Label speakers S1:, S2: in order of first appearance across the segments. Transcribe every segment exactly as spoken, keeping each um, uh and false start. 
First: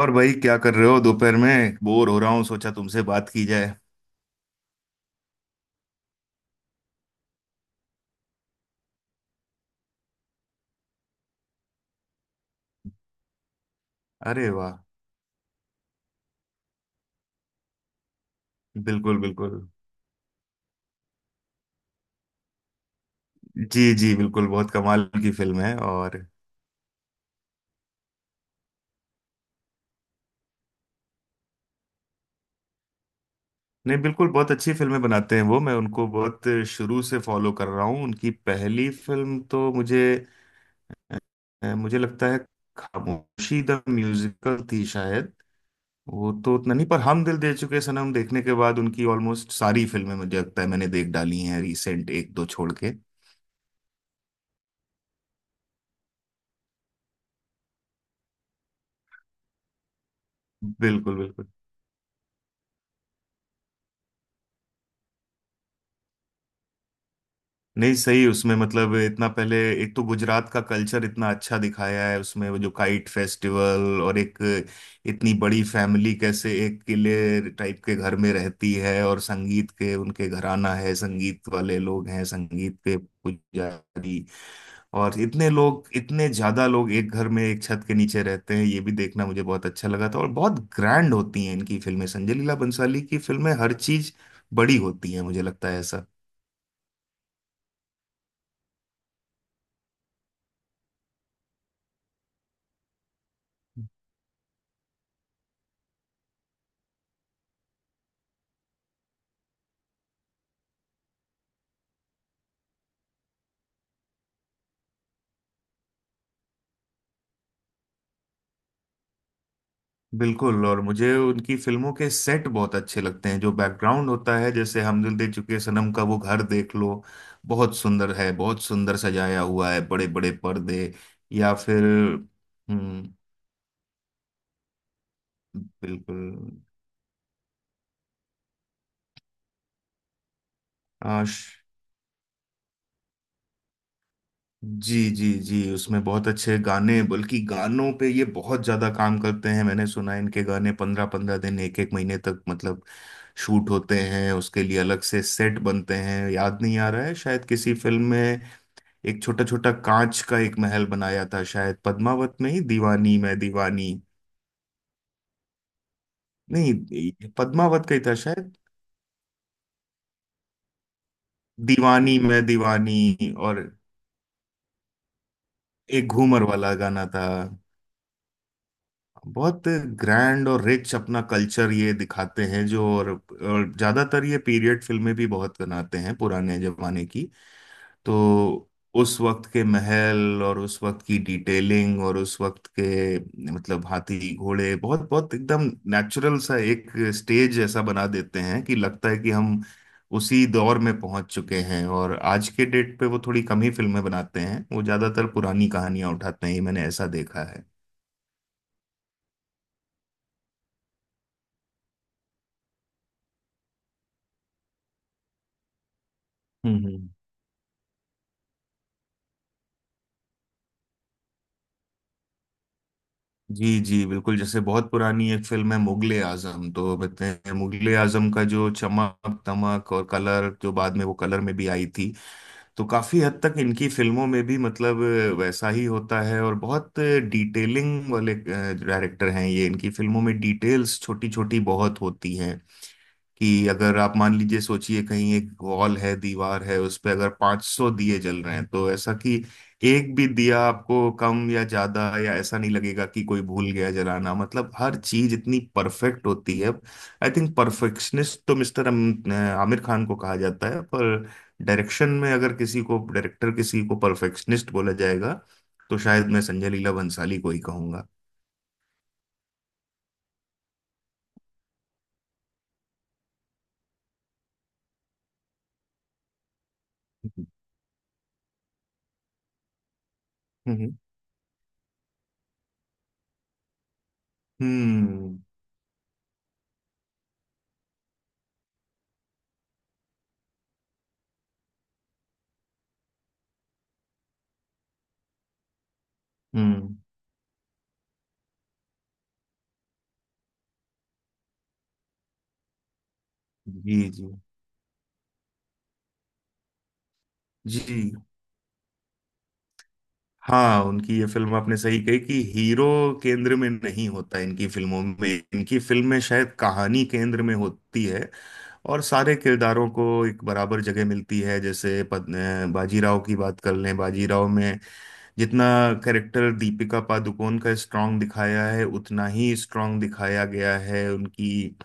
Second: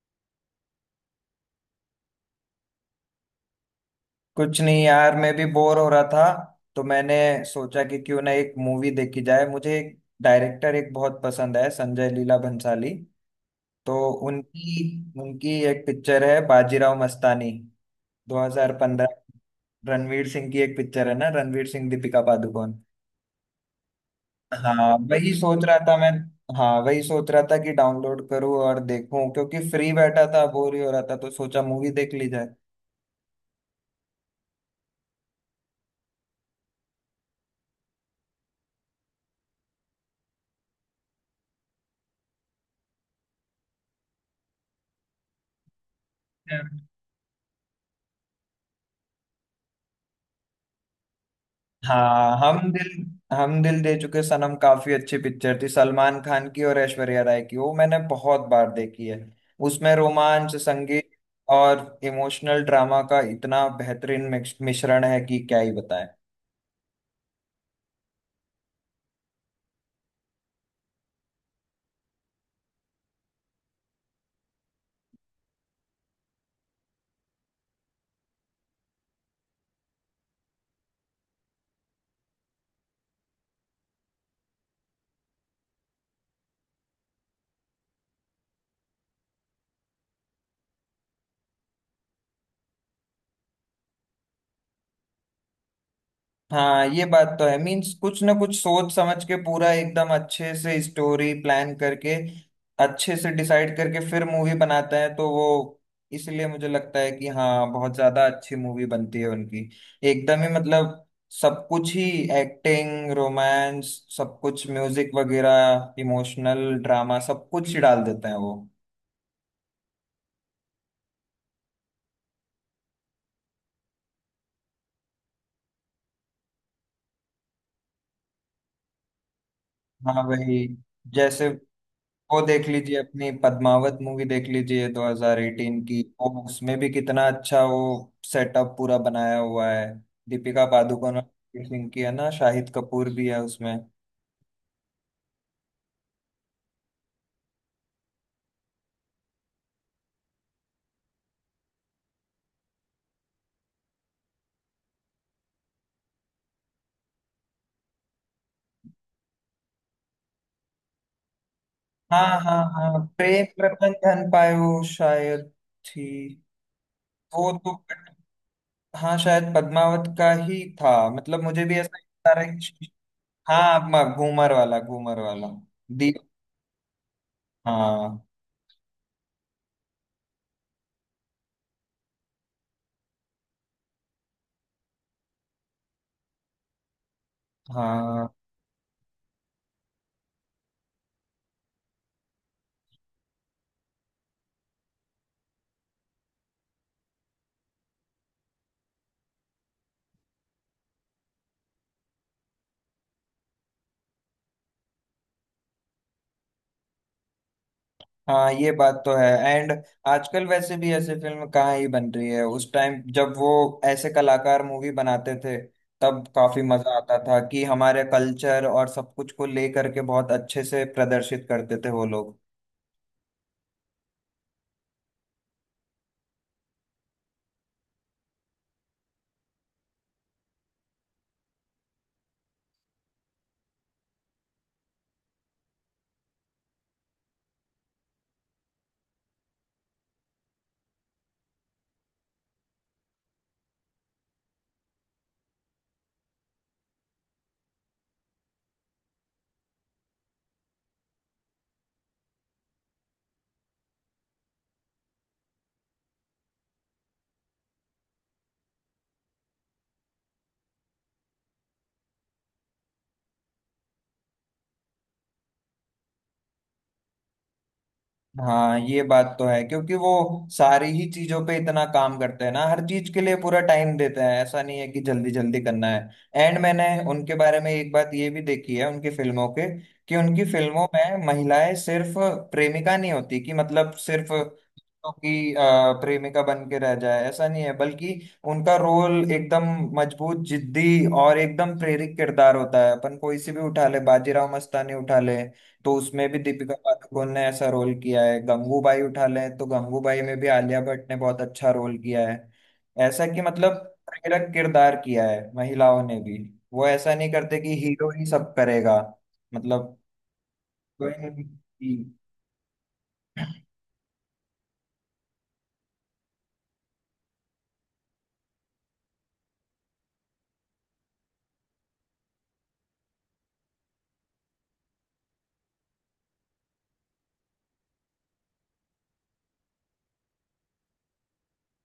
S1: और भाई, क्या कर रहे हो? दोपहर में बोर हो रहा हूँ, सोचा तुमसे बात की जाए।
S2: कुछ नहीं यार, मैं भी बोर हो रहा था तो मैंने सोचा कि क्यों ना एक मूवी देखी जाए। मुझे एक डायरेक्टर एक बहुत पसंद है, संजय लीला भंसाली। तो
S1: अरे
S2: उनकी
S1: वाह।
S2: उनकी एक पिक्चर है बाजीराव मस्तानी दो हज़ार पंद्रह।
S1: बिल्कुल, बिल्कुल।
S2: रणवीर सिंह की एक पिक्चर है ना, रणवीर सिंह, दीपिका पादुकोण।
S1: जी जी, बिल्कुल, बहुत
S2: हाँ
S1: कमाल की
S2: वही
S1: फिल्म
S2: सोच
S1: है।
S2: रहा था मैं।
S1: और
S2: हाँ वही सोच रहा था कि डाउनलोड करूँ और देखूं, क्योंकि फ्री बैठा था, बोर ही हो रहा था, तो सोचा मूवी देख ली जाए।
S1: नहीं, बिल्कुल, बहुत अच्छी फिल्में बनाते हैं वो। मैं उनको बहुत शुरू से फॉलो कर रहा हूँ। उनकी पहली फिल्म तो मुझे, अ, मुझे लगता है खामोशी द म्यूजिकल थी शायद। वो तो उतना नहीं, पर हम दिल दे चुके सनम देखने के बाद उनकी ऑलमोस्ट सारी फिल्में मुझे लगता है मैंने देख डाली हैं, रिसेंट एक
S2: हाँ,
S1: दो
S2: हम
S1: छोड़
S2: दिल
S1: के।
S2: हम दिल दे चुके सनम काफी अच्छी पिक्चर थी, सलमान खान की और ऐश्वर्या राय की। वो मैंने बहुत बार देखी है। उसमें रोमांच, संगीत
S1: बिल्कुल बिल्कुल।
S2: और इमोशनल ड्रामा का इतना बेहतरीन मिक्स- मिश्रण है कि क्या ही बताएं।
S1: नहीं, सही। उसमें मतलब इतना पहले एक तो गुजरात का कल्चर इतना अच्छा दिखाया है उसमें, वो जो काइट फेस्टिवल, और एक इतनी बड़ी फैमिली कैसे एक किले टाइप के घर में रहती है, और संगीत के उनके घराना है, संगीत वाले लोग हैं, संगीत के पुजारी, और इतने लोग, इतने ज्यादा लोग एक घर में एक छत के नीचे रहते हैं, ये भी देखना मुझे बहुत अच्छा लगा था। और बहुत ग्रैंड होती हैं इनकी फिल्में, संजय लीला बंसाली की फिल्में, हर चीज बड़ी होती हैं, मुझे लगता है ऐसा।
S2: हाँ, ये बात तो है। मीन्स कुछ ना कुछ सोच समझ के, पूरा एकदम अच्छे से स्टोरी प्लान करके, अच्छे से डिसाइड करके फिर मूवी बनाते हैं, तो वो इसलिए मुझे लगता है कि हाँ, बहुत ज्यादा अच्छी मूवी बनती है उनकी। एकदम ही मतलब सब कुछ ही, एक्टिंग, रोमांस, सब कुछ, म्यूजिक वगैरह, इमोशनल ड्रामा, सब कुछ ही डाल देते हैं वो।
S1: बिल्कुल। और मुझे उनकी फिल्मों के सेट बहुत अच्छे लगते हैं, जो बैकग्राउंड होता है। जैसे हम दिल दे चुके सनम का वो घर देख लो, बहुत सुंदर है, बहुत सुंदर सजाया हुआ है, बड़े
S2: हाँ
S1: बड़े
S2: वही,
S1: पर्दे।
S2: जैसे
S1: या फिर
S2: वो देख लीजिए
S1: हम्म
S2: अपनी पद्मावत मूवी देख लीजिए दो हज़ार अठारह की,
S1: बिल्कुल।
S2: वो उसमें भी कितना अच्छा वो सेटअप पूरा बनाया हुआ है। दीपिका पादुकोण और
S1: आश।
S2: रणवीर सिंह की है ना, शाहिद कपूर भी है उसमें।
S1: जी जी जी, उसमें बहुत अच्छे गाने, बल्कि गानों पे ये बहुत ज्यादा काम करते हैं। मैंने सुना है इनके गाने पंद्रह पंद्रह दिन, एक एक महीने तक मतलब शूट होते हैं, उसके लिए अलग से सेट बनते हैं। याद नहीं आ रहा है, शायद किसी फिल्म में एक छोटा छोटा कांच का एक महल बनाया था, शायद
S2: हाँ,
S1: पद्मावत में ही,
S2: हाँ, हाँ,
S1: दीवानी मैं
S2: प्रेम रतन
S1: दीवानी।
S2: धन पायो शायद थी।
S1: नहीं, ये
S2: वो तो,
S1: पद्मावत का ही था शायद।
S2: हाँ शायद पद्मावत का ही था। मतलब मुझे भी ऐसा
S1: दीवानी
S2: सारा,
S1: मैं दीवानी, और
S2: हाँ, म- घूमर वाला घूमर वाला
S1: एक
S2: दी
S1: घूमर वाला गाना था।
S2: हाँ,
S1: बहुत ग्रैंड और रिच अपना कल्चर ये दिखाते हैं जो, और, और ज्यादातर ये पीरियड फिल्में भी बहुत बनाते हैं, पुराने जमाने की।
S2: हाँ,
S1: तो उस वक्त के महल, और उस वक्त की डिटेलिंग, और उस वक्त के मतलब हाथी घोड़े, बहुत बहुत एकदम नेचुरल सा एक स्टेज ऐसा बना देते हैं कि लगता है कि हम उसी दौर में पहुंच चुके हैं। और आज के डेट पे वो थोड़ी कम ही फिल्में बनाते हैं, वो ज्यादातर पुरानी कहानियां उठाते हैं, ये मैंने ऐसा देखा है।
S2: हाँ। ये बात तो है। एंड आजकल वैसे भी ऐसे फिल्म कहाँ ही बन रही है। उस टाइम जब वो ऐसे कलाकार मूवी बनाते थे, तब काफी
S1: हम्म
S2: मजा
S1: हम्म।
S2: आता था कि हमारे कल्चर और सब कुछ को ले करके बहुत अच्छे से प्रदर्शित करते थे वो लोग।
S1: जी जी, बिल्कुल। जैसे बहुत पुरानी एक फिल्म है मुगले आजम, तो बताते हैं मुगले आजम का जो चमक दमक और कलर, जो बाद में वो कलर में भी आई थी, तो काफी हद तक इनकी फिल्मों में भी मतलब वैसा ही होता है। और बहुत डिटेलिंग वाले डायरेक्टर हैं ये, इनकी फिल्मों में डिटेल्स छोटी छोटी बहुत होती हैं। कि अगर आप मान लीजिए, सोचिए कहीं एक वॉल है, दीवार है, उस पे अगर पाँच सौ दिए जल रहे हैं, तो ऐसा कि एक भी दिया आपको कम या ज्यादा या ऐसा नहीं लगेगा कि कोई भूल गया जलाना, मतलब हर चीज इतनी परफेक्ट होती है। आई थिंक परफेक्शनिस्ट तो मिस्टर आमिर खान को कहा जाता है, पर डायरेक्शन में अगर किसी को, डायरेक्टर किसी को परफेक्शनिस्ट बोला जाएगा, तो शायद मैं संजय लीला भंसाली को ही कहूंगा।
S2: हाँ, ये बात तो है, क्योंकि वो सारी ही चीजों पे इतना काम करते हैं ना, हर चीज के लिए पूरा टाइम देते हैं। ऐसा नहीं है कि जल्दी जल्दी करना है। एंड मैंने उनके बारे में एक बात ये भी देखी है उनकी फिल्मों के, कि उनकी हम्म फिल्मों
S1: हम्म
S2: में महिलाएं सिर्फ प्रेमिका नहीं होती, कि मतलब सिर्फ कि
S1: हम्म
S2: अ, प्रेमिका बन के रह जाए, ऐसा नहीं है, बल्कि उनका रोल एकदम मजबूत, जिद्दी और एकदम प्रेरक किरदार होता है। अपन कोई सी भी उठा ले, बाजीराव मस्तानी उठा ले तो उसमें भी दीपिका
S1: हम्म,
S2: पादुकोण ने ऐसा रोल किया है, गंगूबाई उठा ले तो गंगूबाई में भी आलिया भट्ट ने बहुत अच्छा रोल किया है। ऐसा कि मतलब
S1: जी जी
S2: प्रेरक किरदार किया है महिलाओं ने भी। वो ऐसा नहीं करते कि हीरो
S1: जी।
S2: ही सब करेगा। मतलब
S1: हाँ,
S2: कोई
S1: उनकी ये
S2: नहीं,
S1: फिल्म आपने सही
S2: कि-
S1: कही कि हीरो केंद्र में नहीं होता इनकी फिल्मों में, इनकी फिल्म में शायद कहानी केंद्र में होती है, और सारे किरदारों को एक बराबर जगह मिलती है। जैसे पद- अ, बाजीराव की बात कर लें, बाजीराव में जितना कैरेक्टर दीपिका पादुकोण का स्ट्रांग दिखाया है, उतना ही स्ट्रांग दिखाया गया है उनकी,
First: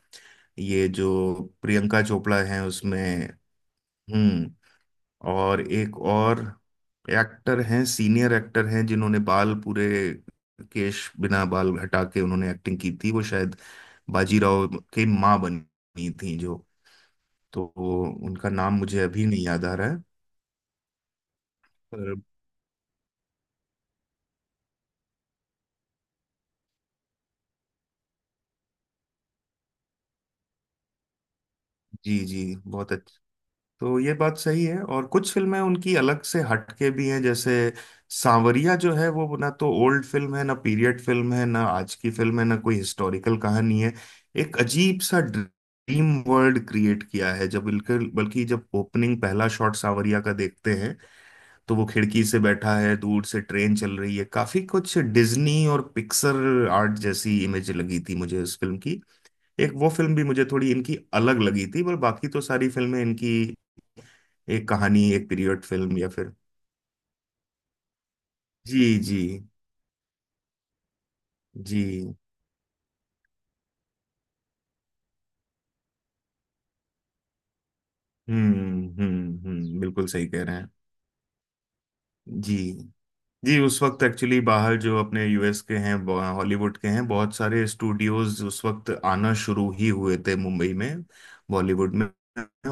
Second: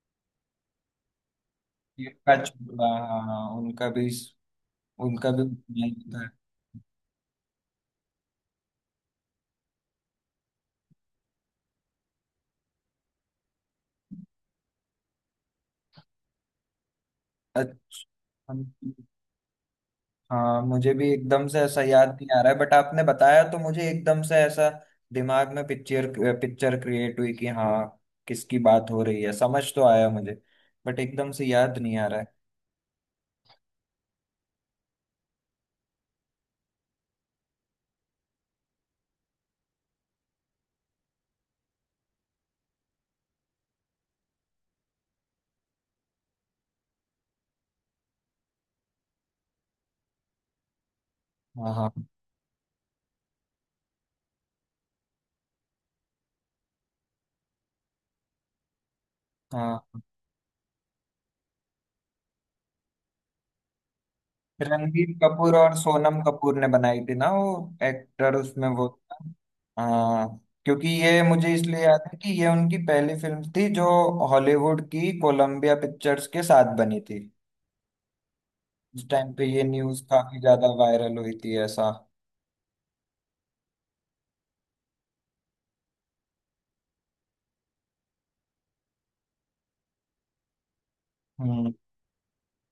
S1: ये जो प्रियंका
S2: कि उनका
S1: चोपड़ा है
S2: छोड़ा,
S1: उसमें।
S2: हाँ, हाँ, उनका भी
S1: हम्म
S2: उनका भी
S1: और
S2: नहीं
S1: एक
S2: होता है।
S1: और एक्टर हैं, सीनियर एक्टर हैं, जिन्होंने बाल पूरे केश बिना, बाल हटा के उन्होंने एक्टिंग की थी, वो शायद बाजीराव की माँ बनी थी जो, तो वो,
S2: अच्छा,
S1: उनका
S2: हम-
S1: नाम मुझे अभी नहीं याद आ रहा है।
S2: हाँ, मुझे भी एकदम से ऐसा याद
S1: पर
S2: नहीं आ रहा है, बट आपने बताया तो मुझे एकदम से ऐसा दिमाग में पिक्चर पिक्चर क्रिएट हुई कि हाँ, किसकी बात हो रही है समझ तो आया मुझे, बट एकदम से याद नहीं आ
S1: जी
S2: रहा है।
S1: जी, बहुत। तो ये बात सही है। और कुछ फिल्में उनकी अलग से हटके भी हैं, जैसे सांवरिया जो है वो, ना तो ओल्ड फिल्म है, ना पीरियड फिल्म है, ना आज की फिल्म है, ना कोई हिस्टोरिकल कहानी है, एक अजीब सा ड्रीम वर्ल्ड क्रिएट किया है। जब बिल्कुल, बल्कि जब ओपनिंग पहला शॉट सांवरिया का देखते हैं,
S2: हाँ,
S1: तो वो
S2: हाँ,
S1: खिड़की से बैठा है, दूर से ट्रेन चल रही है, काफी कुछ डिज्नी और पिक्सर आर्ट जैसी इमेज लगी थी मुझे इस फिल्म की। एक
S2: हाँ,
S1: वो फिल्म भी मुझे थोड़ी इनकी अलग लगी थी, पर बाकी तो सारी फिल्में इनकी एक कहानी,
S2: रणबीर
S1: एक
S2: कपूर
S1: पीरियड
S2: और
S1: फिल्म, या
S2: सोनम
S1: फिर।
S2: कपूर ने बनाई थी ना वो, एक्टर उसमें वो
S1: जी
S2: था।
S1: जी
S2: हाँ, क्योंकि ये मुझे इसलिए याद
S1: जी।
S2: है कि ये उनकी पहली फिल्म थी जो हॉलीवुड की कोलंबिया पिक्चर्स के साथ बनी थी।
S1: हम्म
S2: उस टाइम
S1: हम्म
S2: पे ये
S1: हम्म,
S2: न्यूज
S1: बिल्कुल सही
S2: काफी
S1: कह रहे हैं।
S2: ज्यादा वायरल हुई थी ऐसा।
S1: जी जी, उस वक्त एक्चुअली बाहर जो अपने यूएस के हैं, ब- हॉलीवुड के हैं, बहुत सारे स्टूडियोज उस वक्त आना शुरू ही हुए थे मुंबई में,
S2: हम्म।
S1: बॉलीवुड में,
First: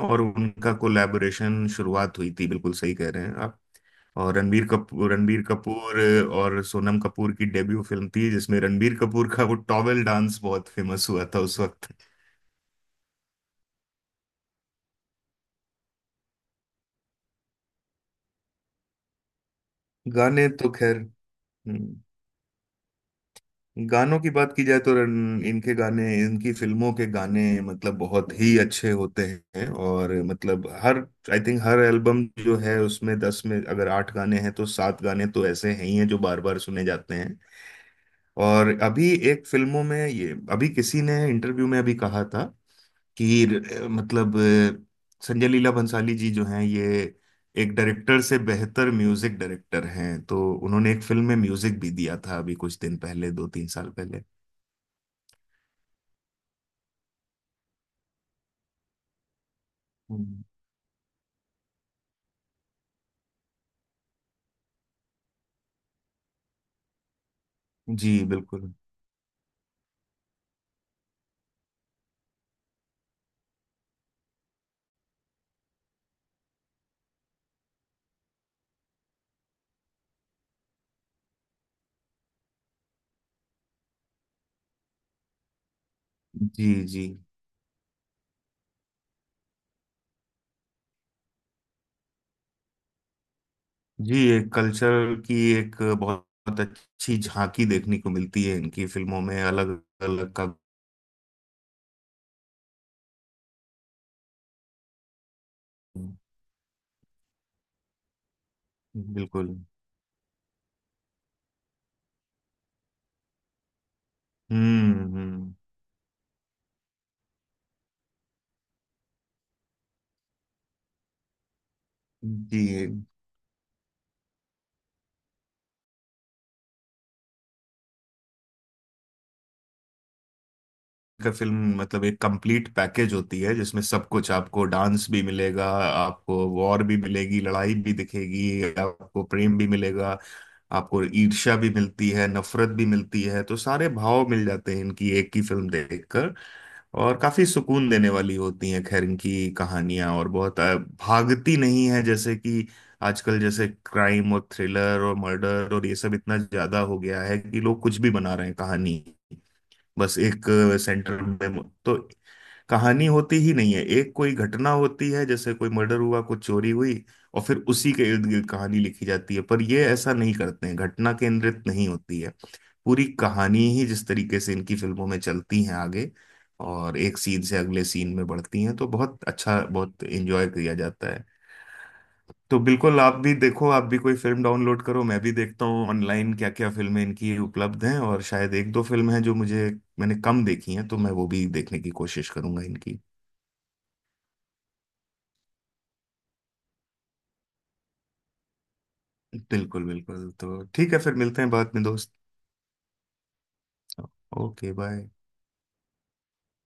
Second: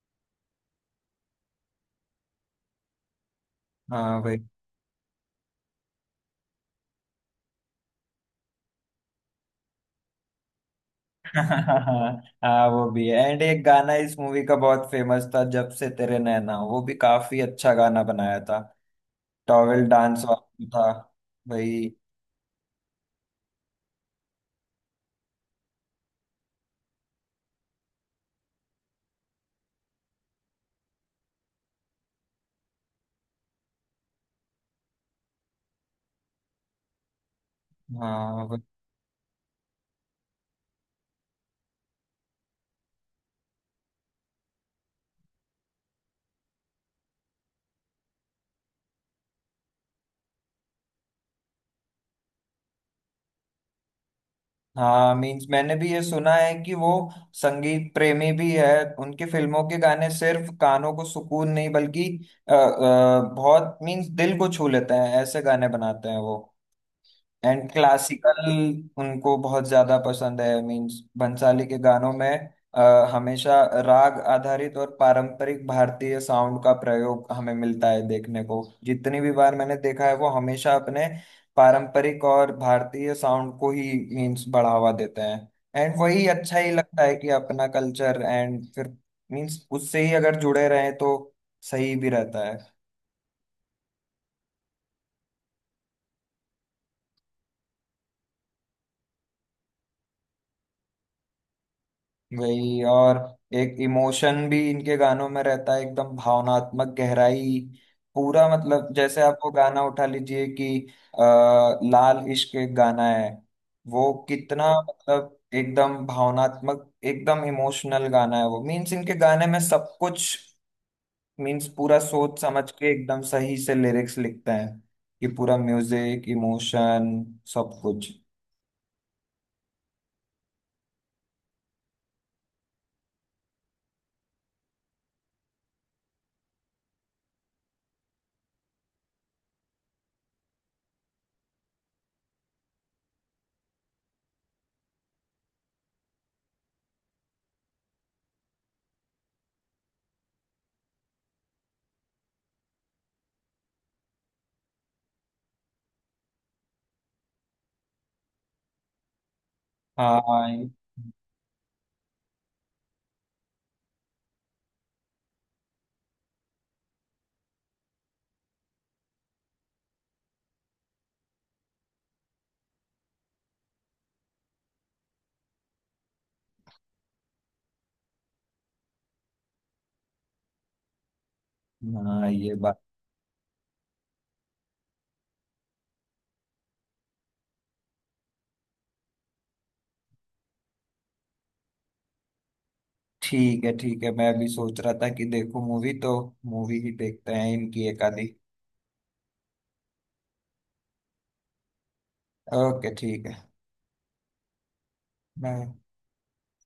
S1: और उनका कोलैबोरेशन शुरुआत हुई थी, बिल्कुल सही कह रहे हैं आप।
S2: हाँ
S1: और
S2: भाई।
S1: रणबीर कपूर रणबीर कपूर और सोनम कपूर की डेब्यू फिल्म थी, जिसमें रणबीर कपूर का वो टॉवेल डांस बहुत फेमस हुआ था उस वक्त।
S2: हाँ, वो भी है। एंड एक गाना इस मूवी का बहुत फेमस था, जब से तेरे नैना, वो भी काफी अच्छा गाना बनाया था, टॉवेल डांस
S1: गाने
S2: वाला
S1: तो
S2: था
S1: खैर
S2: भाई।
S1: हम्म, गानों की बात की जाए तो रन- इनके गाने, इनकी फिल्मों के गाने मतलब बहुत ही अच्छे होते हैं। और मतलब हर, आई थिंक हर एल्बम जो है उसमें दस में अगर आठ गाने हैं तो सात गाने तो ऐसे हैं ही हैं जो बार बार सुने जाते हैं।
S2: हाँ, वो-
S1: और अभी एक फिल्मों में ये, अभी किसी ने इंटरव्यू में अभी कहा था कि र- मतलब अ, संजय लीला भंसाली जी जो हैं ये एक डायरेक्टर से बेहतर म्यूजिक डायरेक्टर हैं, तो उन्होंने एक फिल्म में म्यूजिक भी दिया था, अभी कुछ दिन पहले, दो तीन साल पहले।
S2: हाँ, मीन्स मैंने भी ये सुना है कि वो संगीत प्रेमी भी है। उनकी फिल्मों के गाने
S1: हम्म।
S2: सिर्फ कानों को सुकून नहीं, बल्कि अ, अ, बहुत मीन्स दिल को छू लेते हैं, ऐसे गाने बनाते हैं वो। एंड
S1: जी
S2: क्लासिकल
S1: बिल्कुल।
S2: उनको बहुत ज्यादा पसंद है। मीन्स बंसाली के गानों में अ, हमेशा राग आधारित और पारंपरिक भारतीय साउंड का प्रयोग हमें मिलता है देखने को। जितनी भी बार मैंने देखा है वो हमेशा अपने पारंपरिक और भारतीय साउंड को ही मीन्स बढ़ावा देते हैं। एंड वही अच्छा
S1: जी
S2: ही लगता
S1: जी
S2: है कि अपना कल्चर, एंड फिर मीन्स उससे ही अगर जुड़े रहें तो सही भी रहता है।
S1: जी। एक कल्चर की एक बहुत अच्छी झांकी देखने को मिलती है इनकी फिल्मों में, अलग अलग का।
S2: वही, और एक इमोशन भी इनके गानों में रहता है, एकदम भावनात्मक गहराई। पूरा मतलब जैसे आप वो
S1: बिल्कुल।
S2: गाना उठा लीजिए कि आ, लाल इश्क एक गाना है, वो कितना
S1: हम्म
S2: मतलब
S1: हम्म।
S2: एकदम भावनात्मक, एकदम इमोशनल गाना है वो। मीन्स इनके गाने में सब कुछ, मीन्स पूरा सोच समझ के
S1: जी।
S2: एकदम सही से लिरिक्स लिखते हैं कि पूरा म्यूजिक, इमोशन, सब कुछ।
S1: का फिल्म मतलब एक कंप्लीट पैकेज होती है, जिसमें सब कुछ, आपको डांस भी मिलेगा, आपको वॉर भी मिलेगी, लड़ाई भी दिखेगी, आपको प्रेम भी मिलेगा, आपको ईर्ष्या भी मिलती है, नफरत भी मिलती है। तो सारे भाव मिल जाते हैं इनकी एक ही फिल्म देखकर। और काफी सुकून देने वाली होती हैं खैर इनकी कहानियां, और बहुत अ, भागती नहीं है। जैसे कि आजकल जैसे क्राइम और थ्रिलर और मर्डर और ये सब इतना ज्यादा हो गया है कि लोग कुछ भी बना रहे हैं, कहानी बस एक
S2: हाँ,
S1: सेंटर में तो कहानी होती ही नहीं है, एक कोई घटना होती है, जैसे कोई मर्डर हुआ, कुछ चोरी हुई, और फिर उसी के इर्द गिर्द कहानी लिखी जाती है। पर ये ऐसा नहीं करते हैं, घटना केंद्रित नहीं होती है, पूरी कहानी ही जिस तरीके से इनकी फिल्मों में चलती है आगे, और एक सीन से अगले सीन में बढ़ती हैं, तो बहुत अच्छा, बहुत एंजॉय किया जाता है।
S2: हाँ, ये
S1: तो
S2: बात
S1: बिल्कुल, आप भी देखो, आप भी कोई फिल्म डाउनलोड करो, मैं भी देखता हूँ ऑनलाइन क्या क्या फिल्में इनकी उपलब्ध हैं, और शायद एक दो फिल्म हैं जो मुझे, मैंने कम देखी हैं, तो मैं वो भी देखने की कोशिश करूंगा इनकी।
S2: ठीक है। ठीक है, मैं अभी सोच रहा था कि देखो, मूवी तो मूवी ही देखते हैं इनकी एक आधी।
S1: बिल्कुल बिल्कुल, तो ठीक है, फिर मिलते हैं बाद में दोस्त।
S2: ओके, ठीक है।
S1: Okay bye.
S2: बाय।